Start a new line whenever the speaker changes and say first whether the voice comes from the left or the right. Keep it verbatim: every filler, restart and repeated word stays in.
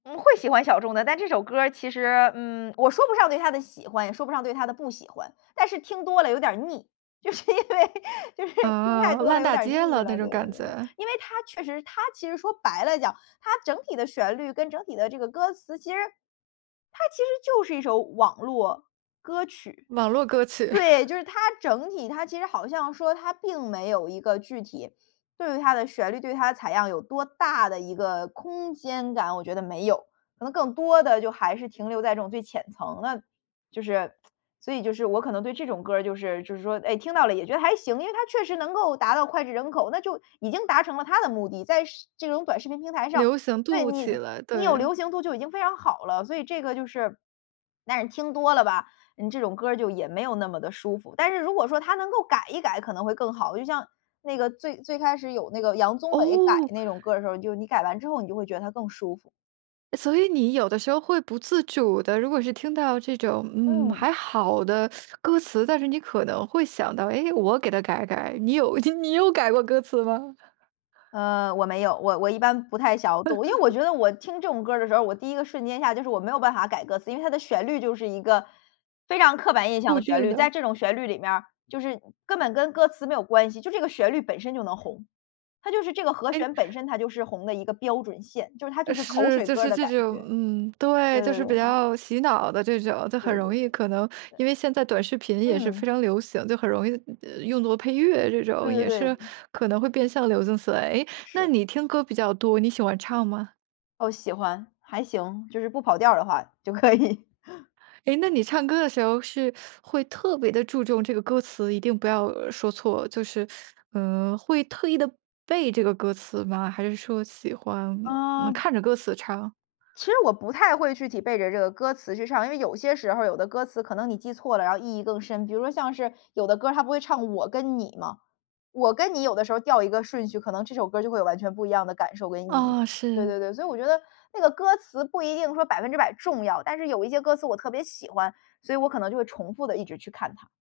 left: 嗯，会喜欢小众的，但这首歌儿其实，嗯，我说不上对它的喜欢也说不上对它的不喜欢，但是听多了有点腻，就是因为就是听太
right: 啊，
left: 多了
right: 烂
left: 有
right: 大
left: 点
right: 街
left: 腻
right: 了那
left: 了。对
right: 种
left: 对对
right: 感
left: 对，
right: 觉。
left: 因为它确实它其实说白了讲，它整体的旋律跟整体的这个歌词，其实它其实就是一首网络歌曲。
right: 网络歌曲。
left: 对，就是它整体它其实好像说它并没有一个具体，对于它的旋律、对于它的采样有多大的一个空间感，我觉得没有，可能更多的就还是停留在这种最浅层了。就是 所以就是我可能对这种歌儿就是就是说，诶，听到了也觉得还行，因为它确实能够达到脍炙人口，那就已经达成了它的目的，在是这种短视频平台上，
right: 流行
left: 对，
right: 度
left: 你
right: 起来，
left: 你有
right: 对。
left: 流行度就已经非常好了。所以这个就是但是听多了吧，嗯，这种歌儿就也没有那么地舒服，但是如果说它能够改一改可能会更好。就像那个最最开始有那个杨宗纬改
right: 哦。
left: 那种歌儿的时候，就你改完之后你就会觉得它更舒服。
right: 所以你有的时候会不自主地如果是听到这种，嗯，
left: 嗯。
right: 还好的 歌词，但是你可能会想到，诶，我给它改改。你有你有改过歌词吗？
left: 呃，我没有，我我一般不太晓度，因为我 觉得我听这种歌儿的时候我第一个瞬间下就是我没有办法改歌词。因为它的旋律就是一个非常刻板印象
right: 固
left: 的旋
right: 定
left: 律，在
right: 的。
left: 这种旋律里面儿就是根本跟歌词没有关系，就这个旋律本身就能红，它就是这个和
right: 诶。
left: 弦本身它就是红的一个标准线，就是它就
right: 呃，
left: 是口
right: 是，
left: 水
right: 就
left: 歌儿
right: 是
left: 的
right: 这
left: 感
right: 种
left: 觉。
right: 嗯，对，
left: 对
right: 就
left: 对
right: 是
left: 对。
right: 比较洗脑的这种，就
left: 对
right: 很
left: 对
right: 容
left: 对
right: 易
left: 对，
right: 可能，
left: 对。
right: 因为现在短视频也是
left: 嗯。
right: 非常流行，就很容易用作配乐这种，
left: 对对
right: 也
left: 对，
right: 是
left: 嗯。
right: 可能会变相流行起来。诶，那
left: 是。
right: 你听歌比较多，你喜欢唱吗？
left: 哦，喜欢，还行，就是不跑调儿的话，就可以。
right: 诶，那你唱歌的时候是 会特别地注重这个歌词，一定不要说错，就是，嗯，会特意地背这个歌词吗？还是说喜欢，嗯嗯，
left: 嗯
right: 看着歌词唱？
left: 其实我不太会具体背着这个歌词去唱，因为有些时候儿有的歌词可能你记错了然后意义更深。比如说像是有的歌儿它不会唱“我跟你”吗，“我跟你”有的时候调一个顺序可能这首歌就会有完全不一样的感受跟意义。
right: 哦，
left: 对
right: 是。
left: 对对，所以我觉得，那个歌词不一定说百分之百重要，但是有一些歌词我特别喜欢，所以我可能就会重复地一直去看它。